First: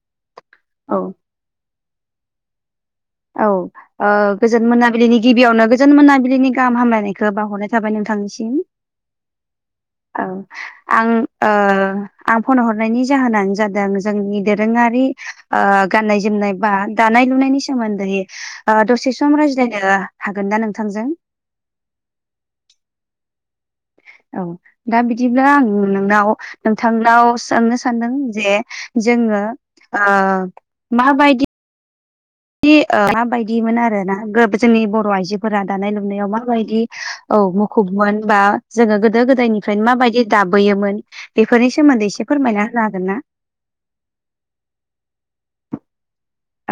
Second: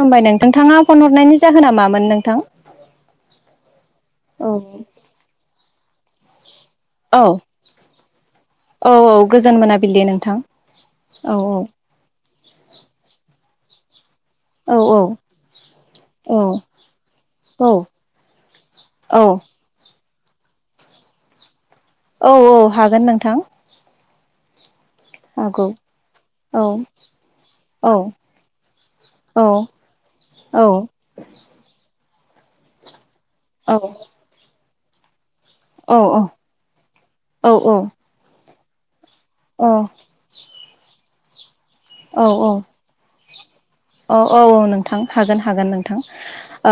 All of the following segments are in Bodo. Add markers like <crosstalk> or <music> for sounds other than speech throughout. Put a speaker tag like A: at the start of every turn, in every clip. A: खुुमबाय नोंथां नोंथाङा
B: औ
A: फन हरनायनि जाहोना मामोन नोंथां?
B: औ ओ
A: औ
B: गोजोन मोनाबिलिनि गिबियावनो गोजोन मोनाबिलिनि गाहाम
A: औ
B: हामलायनायखौ बावहरनाय थाबाय नोंथांनिसिम
A: औ औ गोजोन मोनाबिलि
B: औ
A: नोंथां
B: आं
A: औ
B: ओ आं फन हरनायनि जाहोनानो जादों जोंनि
A: औ औ
B: दोरोङारि ओ गाननाय
A: औ
B: जोमनाय बा दानाय लुनायनि सोमोन्दै ओ दसे
A: औ
B: सम रायज्लायनो हागोन ना नोंथांजों?
A: औ औ हागोन नोंथां।
B: औ दा बिदिब्ला आं
A: हागौ
B: नोंनाव
A: औ
B: नोंथांनाव सोंनो
A: औ
B: सानदों जे
A: औ
B: जोङो ओ
A: औ
B: माबायदि दि ओ
A: औ
B: माबायदिमोन आरोना जोंनि बर' आइजो फोरा दानाय
A: औ औ
B: लुनायाव माबायदि औ मुखुबमोन बा जोङो गोदो गोदायनिफ्रायनो माबायदि दाबबोयोमोन बेफोरनि सोमोन्दै एसे
A: औ
B: फोरमायना होनो हागोन ना?
A: औ औ नोंथां हागोन हागोन नोंथां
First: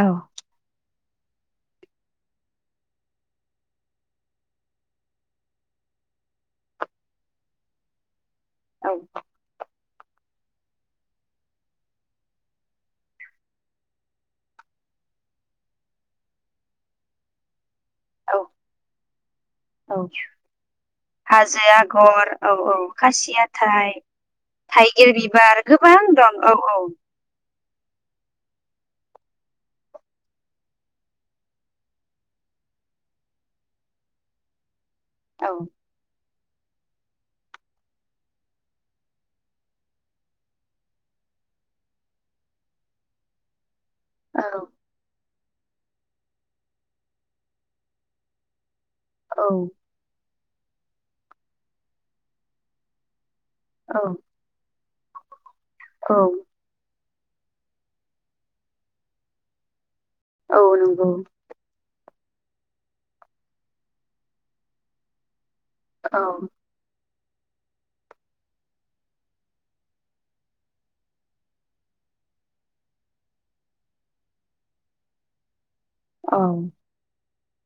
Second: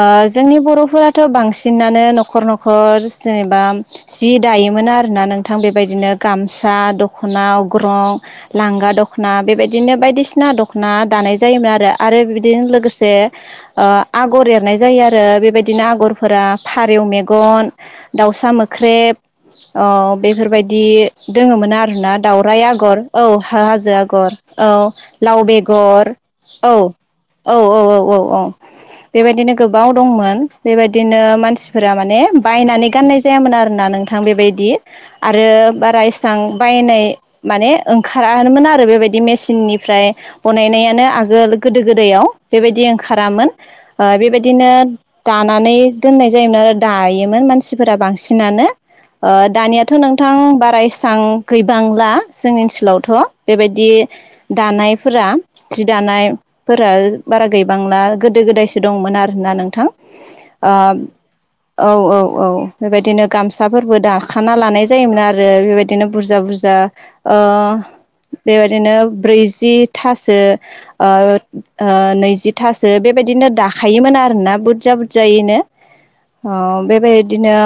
B: औ
A: जोंनि बर'फोरा थ' बांसिनानो न'खर न'खर जेनेबा जि दायोमोन आरोना नोंथां बेबायदिनो गामसा दख'ना अग्रं लांगा दख'ना बेबायदिनो बायदिसिना दख'ना दानाय जायोमोन आरो आरो बेबादिनो लोगोसे ओ आगर एरनाय जायो आरो बेबायदिनो आगरफोरा फारेव मेगन
B: औ
A: दाउसा मोख्रेब ओ
B: औ
A: बेफोरबायदि
B: हाजो
A: दोङोमोन आरोना
B: आगर औ
A: दाउराइ आगर औ
B: खासियाथाइ
A: हाजो आगर औ
B: थाइगिर
A: लाव
B: बिबार गोबां
A: बेगर
B: दं
A: औ औ औ औ औ औ बेबायदिनो गोबाव दंमोन बेबायदिनो मानसिफोरा माने बायनानै गाननाय जायामोन आरोना नों थां बेबायदि आरो
B: औ
A: बारा एस सां बायनाय माने ओंखारामोन आरो बेबायदि मेसिननिफ्राय बनायनायानो आगोल गोदो गोदायाव बेबायदि ओंखारामोन ओ
B: औ
A: बेबायदिनो दानानै दोननाय जायोमोन आरो दायोमोन मानसिफोरा बांसिनानो ओ
B: औ
A: दानिया थ' नोंथां बारा एसां गैबांला जोंनि ओनसोलावथ' बेबायदि दानायफोरा जि
B: औ
A: दानाय फोर बारा गैबांना गोदो गोदायसो दंमोन आरोना नोंथां।
B: औ
A: आब
B: नंगौ
A: औ औ औ बेबायदिनो गामसाफोरबो दाखाना लानाय जायोमोन आरो बेबायदि दिनो
B: औ
A: बुरजा बुरजा ओ बेबायदिनो ब्रैजिथासो ओ ओ नैजिथासो बेबायदिनो दाखायोमोन आरोना बुरजा बुरजायैनो।
B: औ
A: अह बेबायदिनो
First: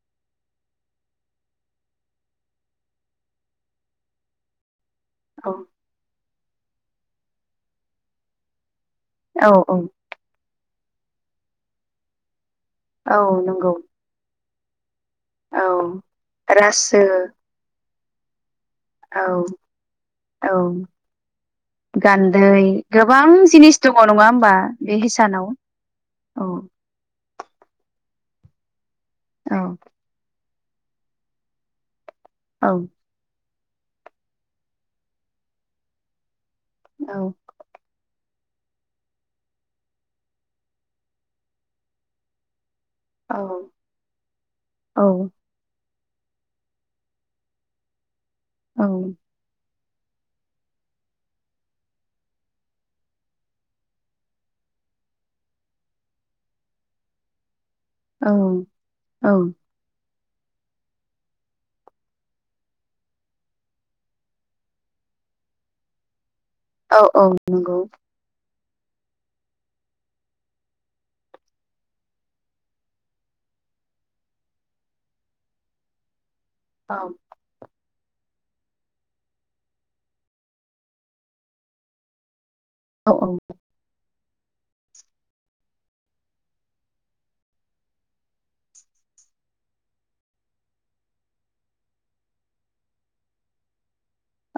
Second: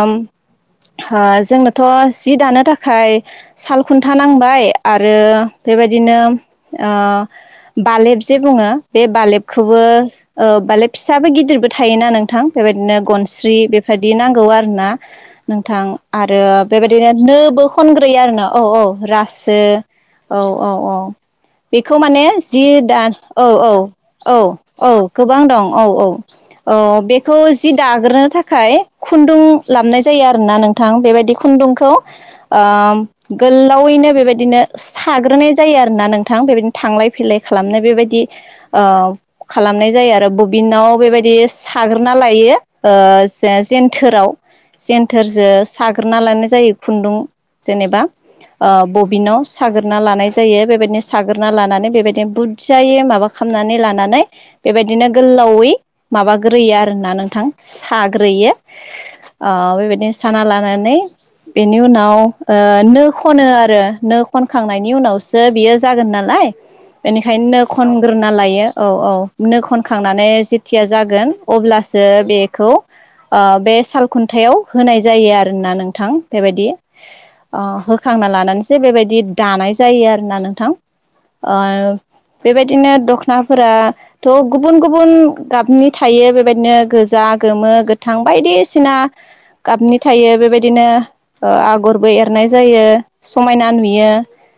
A: हो जोंनोथ' जि दानो थाखाय साल खुन्था नांबाय आरो
B: औ
A: बेबायदिनो ओ बालेब जे बुङो। बे
B: औ औ
A: बालेबखौबो ओ बालेब फिसाबो गिदिरबो थायोना नोंथां। बेबायदिनो
B: औ
A: गनस्रि
B: नंगौ
A: बेफबायाददि नांगौ आरो ना।
B: औ
A: नोंथां आरो
B: रासो
A: बेबायदिनो नोबो खनग्रोयो आरोना औ औ। रासो औ औ औ बेखौ माने
B: गान्दै
A: जि दा
B: गोबां
A: औ औ
B: जिनिस दङ नङा
A: औ
B: होमबा
A: औ
B: बे
A: गोबां
B: हिसानाव
A: दं औ औ औ बे खौ जि दाग्रोनो थाखाय खुन्दुं
B: औ
A: लाबनाय जा जायो आरोना नोंथां बेबायदि खुन्दुंखौ ओ
B: औ
A: गोलावैनो बेबायदिनो साग्रोनाय जायो आरोना नोंथां बेबायदिनो थांलाय
B: औ
A: फैलाय। खालामनाय बेबायदि ओ खालामनाय जायो आरो बबिनाव बेबायदि साग्रोना लायो। ओ
B: औ
A: जे-जन्थोराव
B: औ
A: जेन्थोरजो साग्रोना लानाय जायो खुन्दुं जेनेबा ओ
B: औ
A: बबिनाव साग्रोना लानाय जायो बेबायदिनो साग्रोना लानानै बेबायदिनो बुदजायै माबा खालामनानै लानानै बेबायदिनो गोलावै माबाग्रोयो आरोना नोंथां।
B: औ
A: साग्रोयो
B: औ
A: ओ बेबायदिनो साना लानानै बेनि उनाव ओ नो खनो आरो नो खनखांनायनि उनावसो बियो जागोन नालाय
B: औ औ
A: बेनिखायनो नो
B: नंगौ
A: खन ग्रोना लायो औ औ नो खनखांनानै जेथिया जागोन अब्लासो बेखौ ओ बे साल खुन्थायाइाव होनाय जायो आरोना नोंथां बेबायदि।
B: औ
A: ओ होखांना लानानैसो बेबायदि दानाय जायो आरोना नोंथां। बिदिनो
B: औ
A: दख'ना फोरा थ' गुबुन गुबुन गाबनि थायो बेबायदिनो गोजा गोमो गोथां बायदिसिना गाबनि थायो बेबायदिनो ओ आगरबो एरनाय जायो समायना नुयो।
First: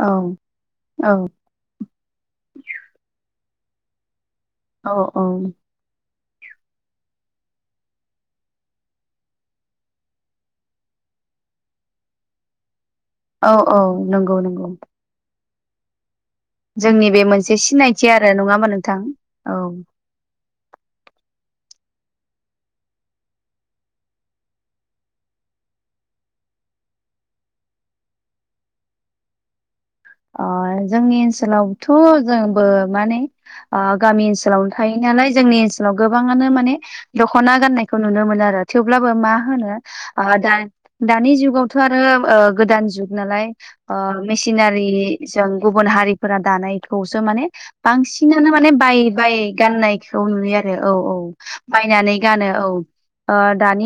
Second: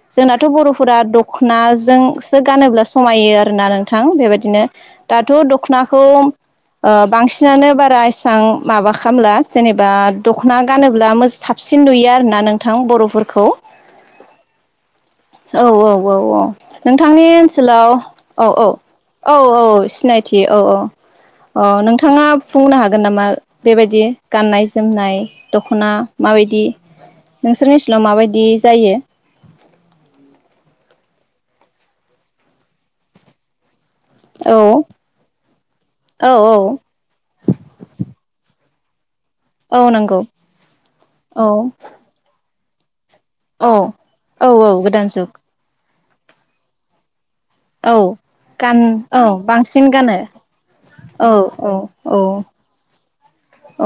B: औ
A: जोंनाथ' बर'फोरा
B: औ
A: दख'नाजोंसो गानोब्ला समायो आरोना नोंथां बेबायदिनो।
B: औ
A: दाथ' दख'नाखौ ओ बांसिनानो बारा इसबां माबा खालामला जेनेबा दख'ना गानोब्ला मोज साब सिननुयो आरो ना नोंथां बर'फोरखौ।
B: औ औ नंगौ नंगौ।
A: औ औ औ औ।
B: जोंनि बे
A: नोंथांनि
B: मोनसे
A: ओनसोलाव
B: सिनायथि आरो
A: औ
B: नङा
A: औ
B: होमबा नोंथां
A: औ औ सिनायथि औ औ। अ नोंथाङा बुंनो हागोन नामा? बेबायदि गाननाय जोमनाय दख'ना माबायदि नोंसोरनि ओन्सोलाव माबायदि जायो?
B: अ जोंनि ओनसोलावथ' जोंबो माने गामि ओनसोलावनो
A: औ
B: थायो नालाय जोंनि ओनसोलाव
A: औ
B: गोबाङानो
A: औ
B: माने दख'ना गाननायखौ नुनो मोनो आरो थेवब्लाबो मा मा
A: औ नंगौ
B: होनो दानि
A: औ
B: जुगावथ' आरो गोदान जुग नालाय
A: औ औ औ गोदान जुग
B: मेसिनारिजों गुबुन हारिफोरा दानायखौसो माने
A: औ
B: बांसिनानो माने
A: गान
B: बाय
A: औ
B: बाय
A: बांसिन गानो
B: गाननायखौ नुयो आरो औ औ बायनानै गानो औ।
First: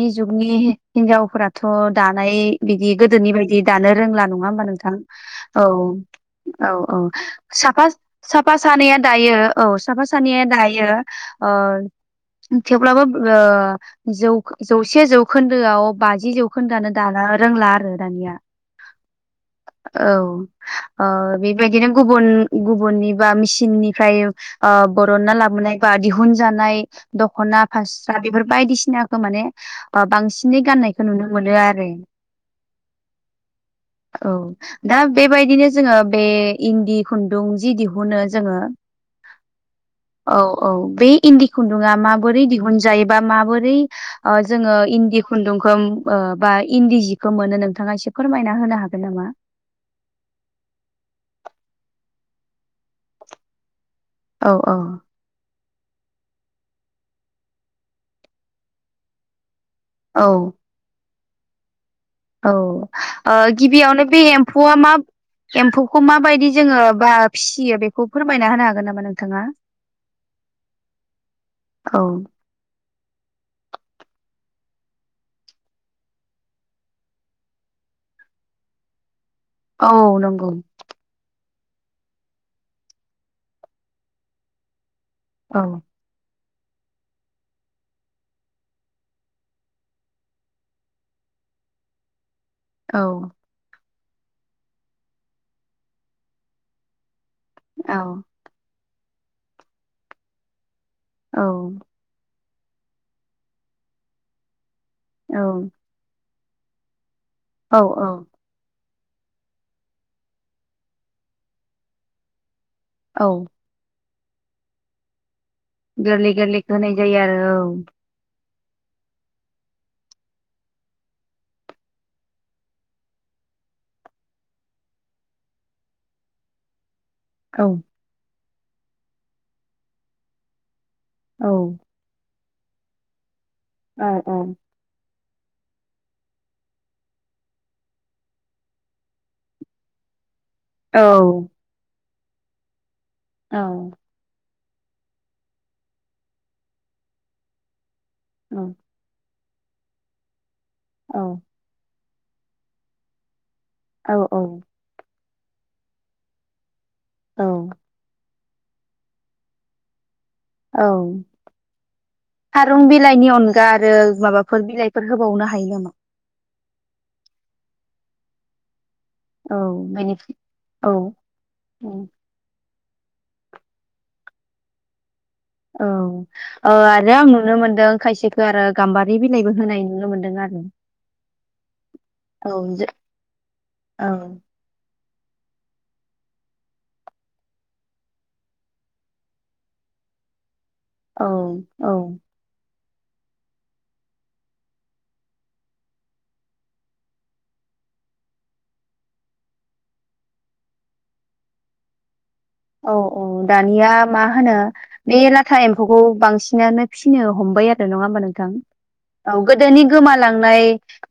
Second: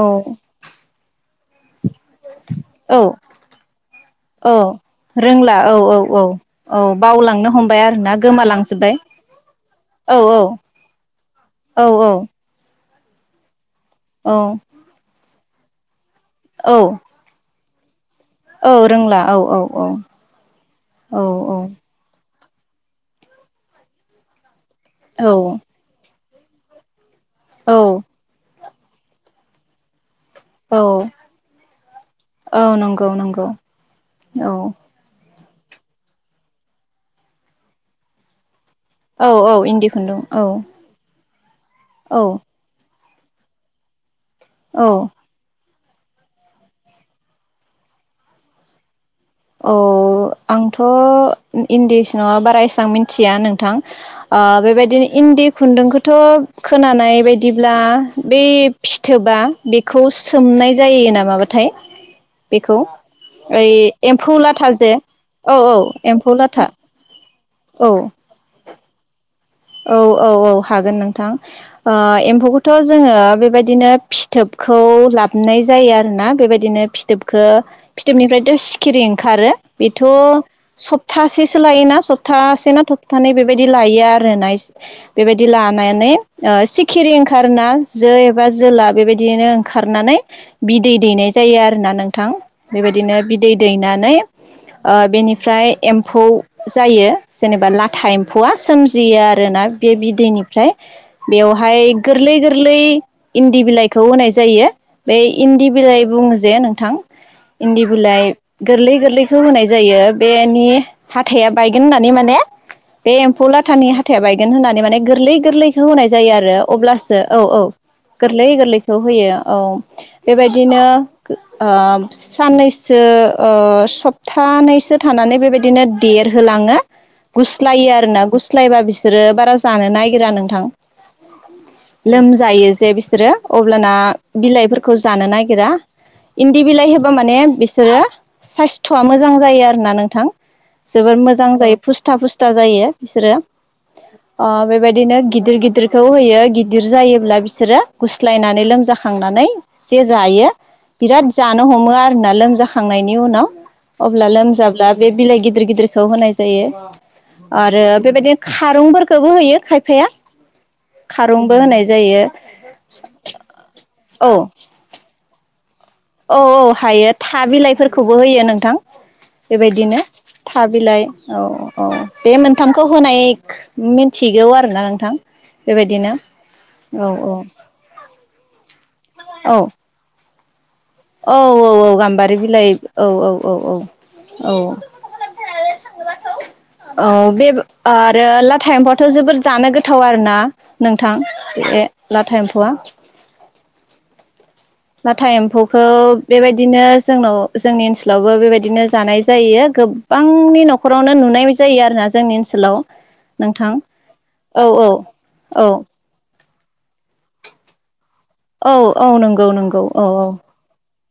A: औ
B: जुगनि हिन्जावफोराथ' दानाय बिदि
A: औ
B: गोदोनि बायदि दानो रोंला नङा
A: औ
B: होमबा नोंथां। औ। औ औ
A: बावलांनो हमबाय
B: साफा
A: आरोना
B: साफा
A: गोमालांजोब्बाय
B: सानैया दायो औ साफा सानैया दायो। ओ
A: औ औ
B: थेवब्लाबो ओ जौ
A: औ
B: जौसे जौखोन्दोआव बाजि जौखो खौनो
A: औ
B: दानो दाला रोंला आरो दानिया।
A: औ रोंला औ औ औ।
B: ओ
A: <inaudible>
B: बेबायदिनो गुबुन गुबुननि बा मिसिननिफ्राय ओ बरनना
A: औ
B: लाबोनाय ख बा दिहुन जानाय दखना
A: औ
B: फास्रा बेफोर बायदिसिनाखौ माने ओ बांसिन बिनि
A: औ
B: गाननायखौ नुनो मोनो आरो
A: औ नंगौ नंगौ
B: <inaudible> औ। दा बेबायदिनो जोङो बे इन्दि खुन्दुं जि दिहुनो जोङो।
A: औ औ इन्दि खुन्दुं
B: <inaudible> औ औ बे इदि खुन्दुंआ
A: औ
B: माबोरै दिहुन जायोबा माबोरै ओ जोङो
A: औ
B: इन्दि खुन्दुंखौ ओम बा इन्दि जिखौ मोनो नोंथाङा एसे फोरमायना होनो हागोन नामा?
A: औ आंथ' इन्दिस नङा बारा एसेबां मिथिया नोंथां। ओ
B: औ औ
A: बेबायदि इन्दि खुन्दुंखौथ' खोनानाय बायदिब्ला बै फिथोबा बे खौ
B: औ
A: सोमनाय जायो ना माबाथाय?
B: औ ओ गिबियावनो बे
A: लाथा
B: एम्फौआ मा
A: जे औ औ
B: एम्फौखौ
A: एम्फौ
B: माबायदि
A: लाथा
B: जोङो बा फिसियो
A: औ
B: बेखौ फोरमायना होनो हागोन नामा नोंथाङा?
A: औ औ औ हागोन नोंथां ओ
B: औ
A: एम्फौखौथ' थ' जोङो बेबायदिनो फिथोबखौ लाबाय जायो आरोना बेबायदिनो फिथोबखो फिथोबनिफ्रायथ' सिखिरि ओंखारो। बेथ'
B: औ नंगौ
A: सप्तासेसो लायोना सप्तासे ना थप्थानै बेबायदि लायो आर रो आरो ना इस बेबायदि
B: औ
A: लानानै सिखिरि ओंखारा जो एबा जोला बेबायदिनो ओंखारनानै बिदै दैनाय जायो आरोना नोंथां।
B: औ
A: बेबायदिनो बिदै दैनानै ओ बेनिफ्राय एम्फौ जायो। जेनेबा
B: औ
A: लाथा एम्फौआ सोमजियो आरोना बे बिदैनिफ्राय।
B: औ
A: बेवहाय गोरलै गोरलै इन्दि बिलाइखौ होनाय जायो। बे
B: औ
A: इन्दि बिलाइ बुङो ज जे नोंथां
B: औ
A: इन्दि बिलाइ
B: औ
A: गोरलै गोरलैखौ होनाय जायो बेनि हाथाइा बायगोन होननानै माने बे
B: औ
A: एम्फौ लाथानि हाथाया बायगोन होननानै माने गोरलै गोरलै खौ होनाय जायो
B: गोरलै
A: आरो
B: गोरलैखौ होनाय
A: अब्लासो
B: जायो आरो
A: औ औ गोरलै गोरलैखौ होयो औ। बेबायदिनो ओ साननैसो सप्थानैसो थानानै बेबायदिनो देरहोलाङो।
B: औ
A: गुस्लायो आरो ना गुस्लायबा बिसोरो बारा जानो नागिरा नोंथां।
B: औ
A: लोमजायो जे बिसोरो अब्लाना
B: औ औ
A: बिलाइफोरखौ जानो नागिरा। इन्दि बिलाइ होबा माने बिसोरो साइस्थ'आ मोजां जायो आरोना नोंथां।
B: औ
A: जोबोर मोजां जायो फुस्था फुस्था जायो बिसोरो।
B: औ।
A: अ बेबायदिनो गिदिर गिदिरखौ होयो गिदिर जायोब्ला बिसोरो
B: औ
A: गुस्लायनानै लोमजाखांनानै जे जायो
B: औ
A: बिराद ज हमो आरोना लोमजाखांनायनि उनाव,
B: औ
A: अब्ला
B: औ
A: लोमजाब्ला बे बिलाइ गिदिर गिदिरखौ होनाय जायो,
B: औ
A: आरो बेबायदि खारंफोरखौबो होयो खायफाया।
B: औ
A: खारंबो होनाय जायो
B: फारुन बिलाइनि अनगा आरो
A: औ
B: माबाफोर बिलाइ बेफोर होबावनो हायो नामा?
A: औ औ हायो था बिलाइफोरखौबो होयो नोंथां।
B: औ
A: बेबायदिनो
B: बेनि
A: था
B: औ
A: बिलाइ औ औ। बे मोनथामखौ होनाय मिन्थिगौ आरोना नोंथां।
B: औ
A: बेबायदिनो
B: औ आरो आं नुनो मोनदों खायसेखौ आरो गाम्बारि
A: औ
B: बिलाइबो
A: औ
B: होनायनि नुनो मोन्दों आरो।
A: औ औ औ गाम्बारि
B: औ
A: बिलाइ
B: जो
A: औ औ औ औ औ।
B: <inaudible>
A: औ बे आरो लाटाइम्फावथ' जोबोर जानो गोथाव आरोना। नोंथां
B: औ
A: ए
B: औ
A: ला टाइम्फ'वआ। नाथा एम्फौखौ बेबायदिनो जोंनाव जोंनि ओनसोलावबो बेबायदिनो जानाय जायो। गोबांनि न'खरावनो नुनाय जायो आरो ना जोंनि ओनोल
B: औ औ दानिया मा होनो
A: औ औ
B: बे लाथा
A: औ
B: एम्फौखौ बांसिन बिसिनानो फिसिनो हमबाय आरो नङा होमबा नोंथां
A: औ
B: औ
A: नंगौ नंगौ
B: गोदोनि
A: औ
B: गोमालांनाय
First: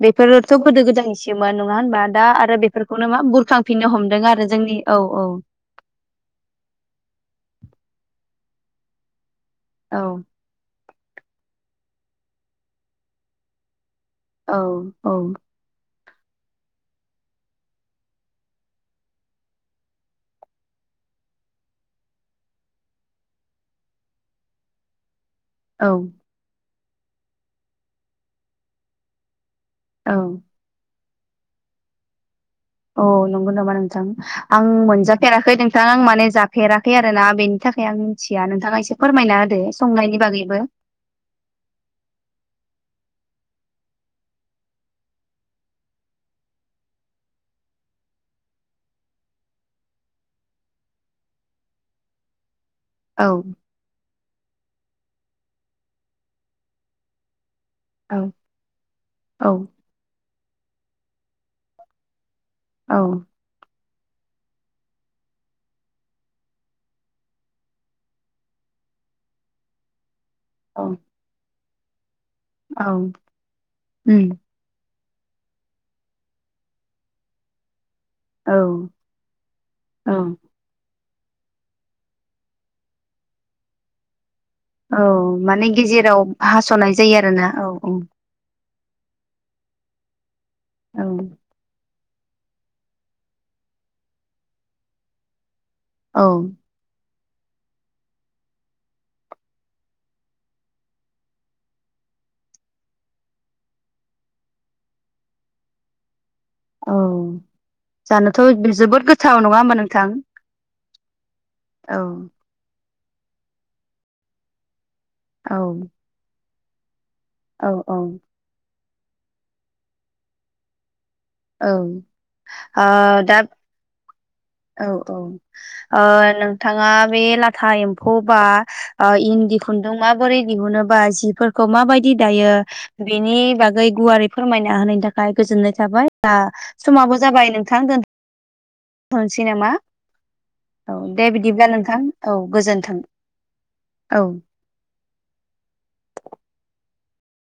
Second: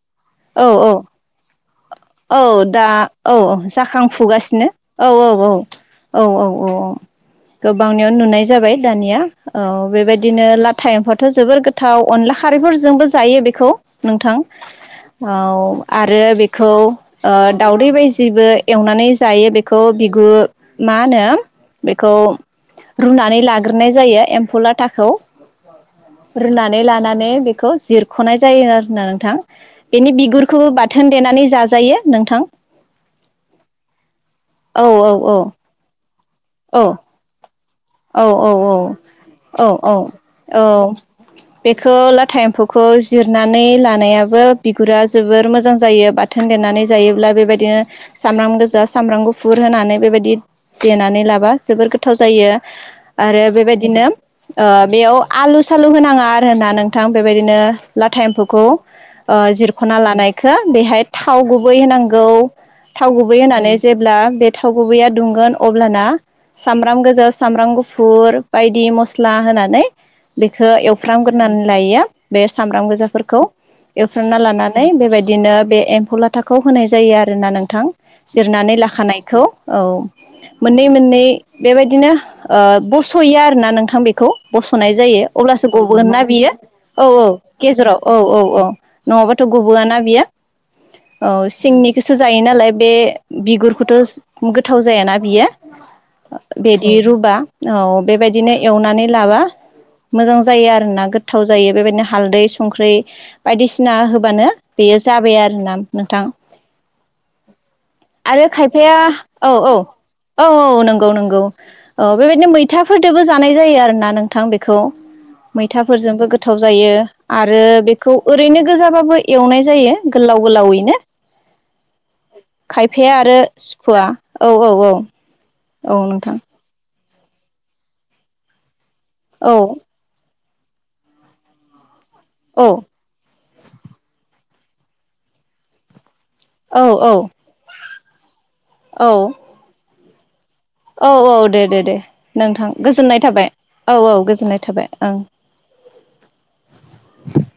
B: बेफोरथ'
A: औ
B: गोदो
A: औ
B: गोदानसोमोन नङा होनबा? दा
A: औ
B: आरो
A: दा
B: बेफोरखौनो मा
A: औ
B: बुरखांफिननो हमदों आरो
A: जाखांफुगासिनो
B: जोंनि
A: औ औ औ। औ औ औ औ गोबांनियाव नुनाय जाबाय दानिया औ बेबायदिनो ला टाइमफथ' जोबोर गोथाव अनला खारैफोरजोंबो जायो बेखौ। नोंथां
B: औ
A: औ आरो बेखौ दाउदै बायदिबो एवनानै जायो बेखौ बिगु मा होनो? बेखौ रुनानै लाग्रोनाय जायो एम्फौ लाथाखौ।
B: औ।
A: रुनानै लानानै बेखौ जिरख'नाय जायो आरोना नोंथां।
B: औ
A: बेनि बिगुरखौबो ब बिथ थोन देनानै जाजायो नोंथां।
B: औ नंगौ नामा नोंथां। आं
A: औ औ औ
B: मोनजाफेराखै नोंथां आं माने
A: औ
B: जाफेराखै आरोना बेनि थाखाय आं
A: औ
B: मिथिया नोंथाङा एसे फोरमायना
A: औ
B: होदो
A: औ
B: संनायनि बागैबो।
A: औ। बेखौ लाथा एम्फौखौ जिरनानै लानायाबो बिगुरा जोबोर मोजां जायो बौ थोन देरनानै जायोब्ला बेबायदिनो सामब्राम गोजा सामब्राम गुफुर होनानै बेबायदि देनानै लाबा जोबोर गोथाव जायो।
B: औ
A: आरो बेबायदिनो बेयाव आलु सालु होनाङा आरो होनना नोंथां बेबायदिनो लाथा
B: औ
A: एम्फौखौ
B: औ
A: जिरख'ना लानायखौ बेहाय थाव गुबै होनांगौ। थाव
B: औ
A: गुबै होननानै जेब्ला बे थाव गुबैया दुंगोन अब्लाना सामब्राम गोजा सामब्राम गुफुर बायदि मस्ला होनानै बेखौ
B: औ
A: एवफ्रामग्रोनानै लायोया बे सामब्राम
B: औ
A: गोजाफोरखौ
B: उम
A: एवफ्रामना लानानानै बेबायदिनो बे एम्फौ लाथाखौ होनाय जायो आरोना नोंथां
B: औ
A: जिरनानै लाखानायखौ औ मोननै मोननै बेबायदिनो बस'या आरोना नोंथां बेखौ बस'नाय
B: औ
A: जायो अब्लासो
B: माने
A: गबगोन
B: गेजेराव
A: ना बियो
B: हास'नाय
A: औ
B: जायो
A: औ
B: आरोना
A: गेजेराव औ औ औ नङाबाथ' गुबबोआ ना बियो औ सिंनि गोसो जायो नालाय बे बिगुरखौथ' गोथाव जायाना बियो
B: औ
A: बे द रुबा औ बेबायदिनो एवनानै लाबा मोजां जायो आरोना गोथाव जायो बेबायदिनो हालदै संख्रि बायदिसिना होबानो बेयो जाबाय आरो ना नोंथां
B: औ जानोथ'
A: आरो खायफाया
B: जोबोद गोथाव
A: औ
B: नङा
A: औ
B: होमबा नोंथां
A: औ औ नंगौ नंगौ औ बेबायदिनो मै मैथाफोरजोंबो जानाय जायो आरोना नोंथां बेखौ
B: औ
A: मैथाफोरजोंबो गोथाव जायो आरो
B: औ औ
A: बेखौ ओरैनो गोजाबाबो एवनाय जायो गोलाव गोलावैनो
B: औ ओ
A: खायफाया आरो
B: दा
A: सुखुवा औ औ औ औ नोंथां
B: नोंथाङा बे लाथा एम्फौ बा इन्दि
A: औ
B: खुन्दुं माबोरै दिहुनोबा जिफोरखौ माबायदि दायो
A: औ
B: बेनि बागै गुवारै फोरमायना होनायनि थाखाय गोजोननाय थाबाय दा
A: औ
B: समाबो जाबाय नोंथां दोन
A: औ
B: <inaudible> थनसै नामा?
A: औ औ दे
B: बिदिब्ला
A: दे दे
B: नोंथां औ
A: नोंथां
B: गोजोन्थों
A: गोजोननाय थाबाय औ औ गोजोननाय थाबाय ओं।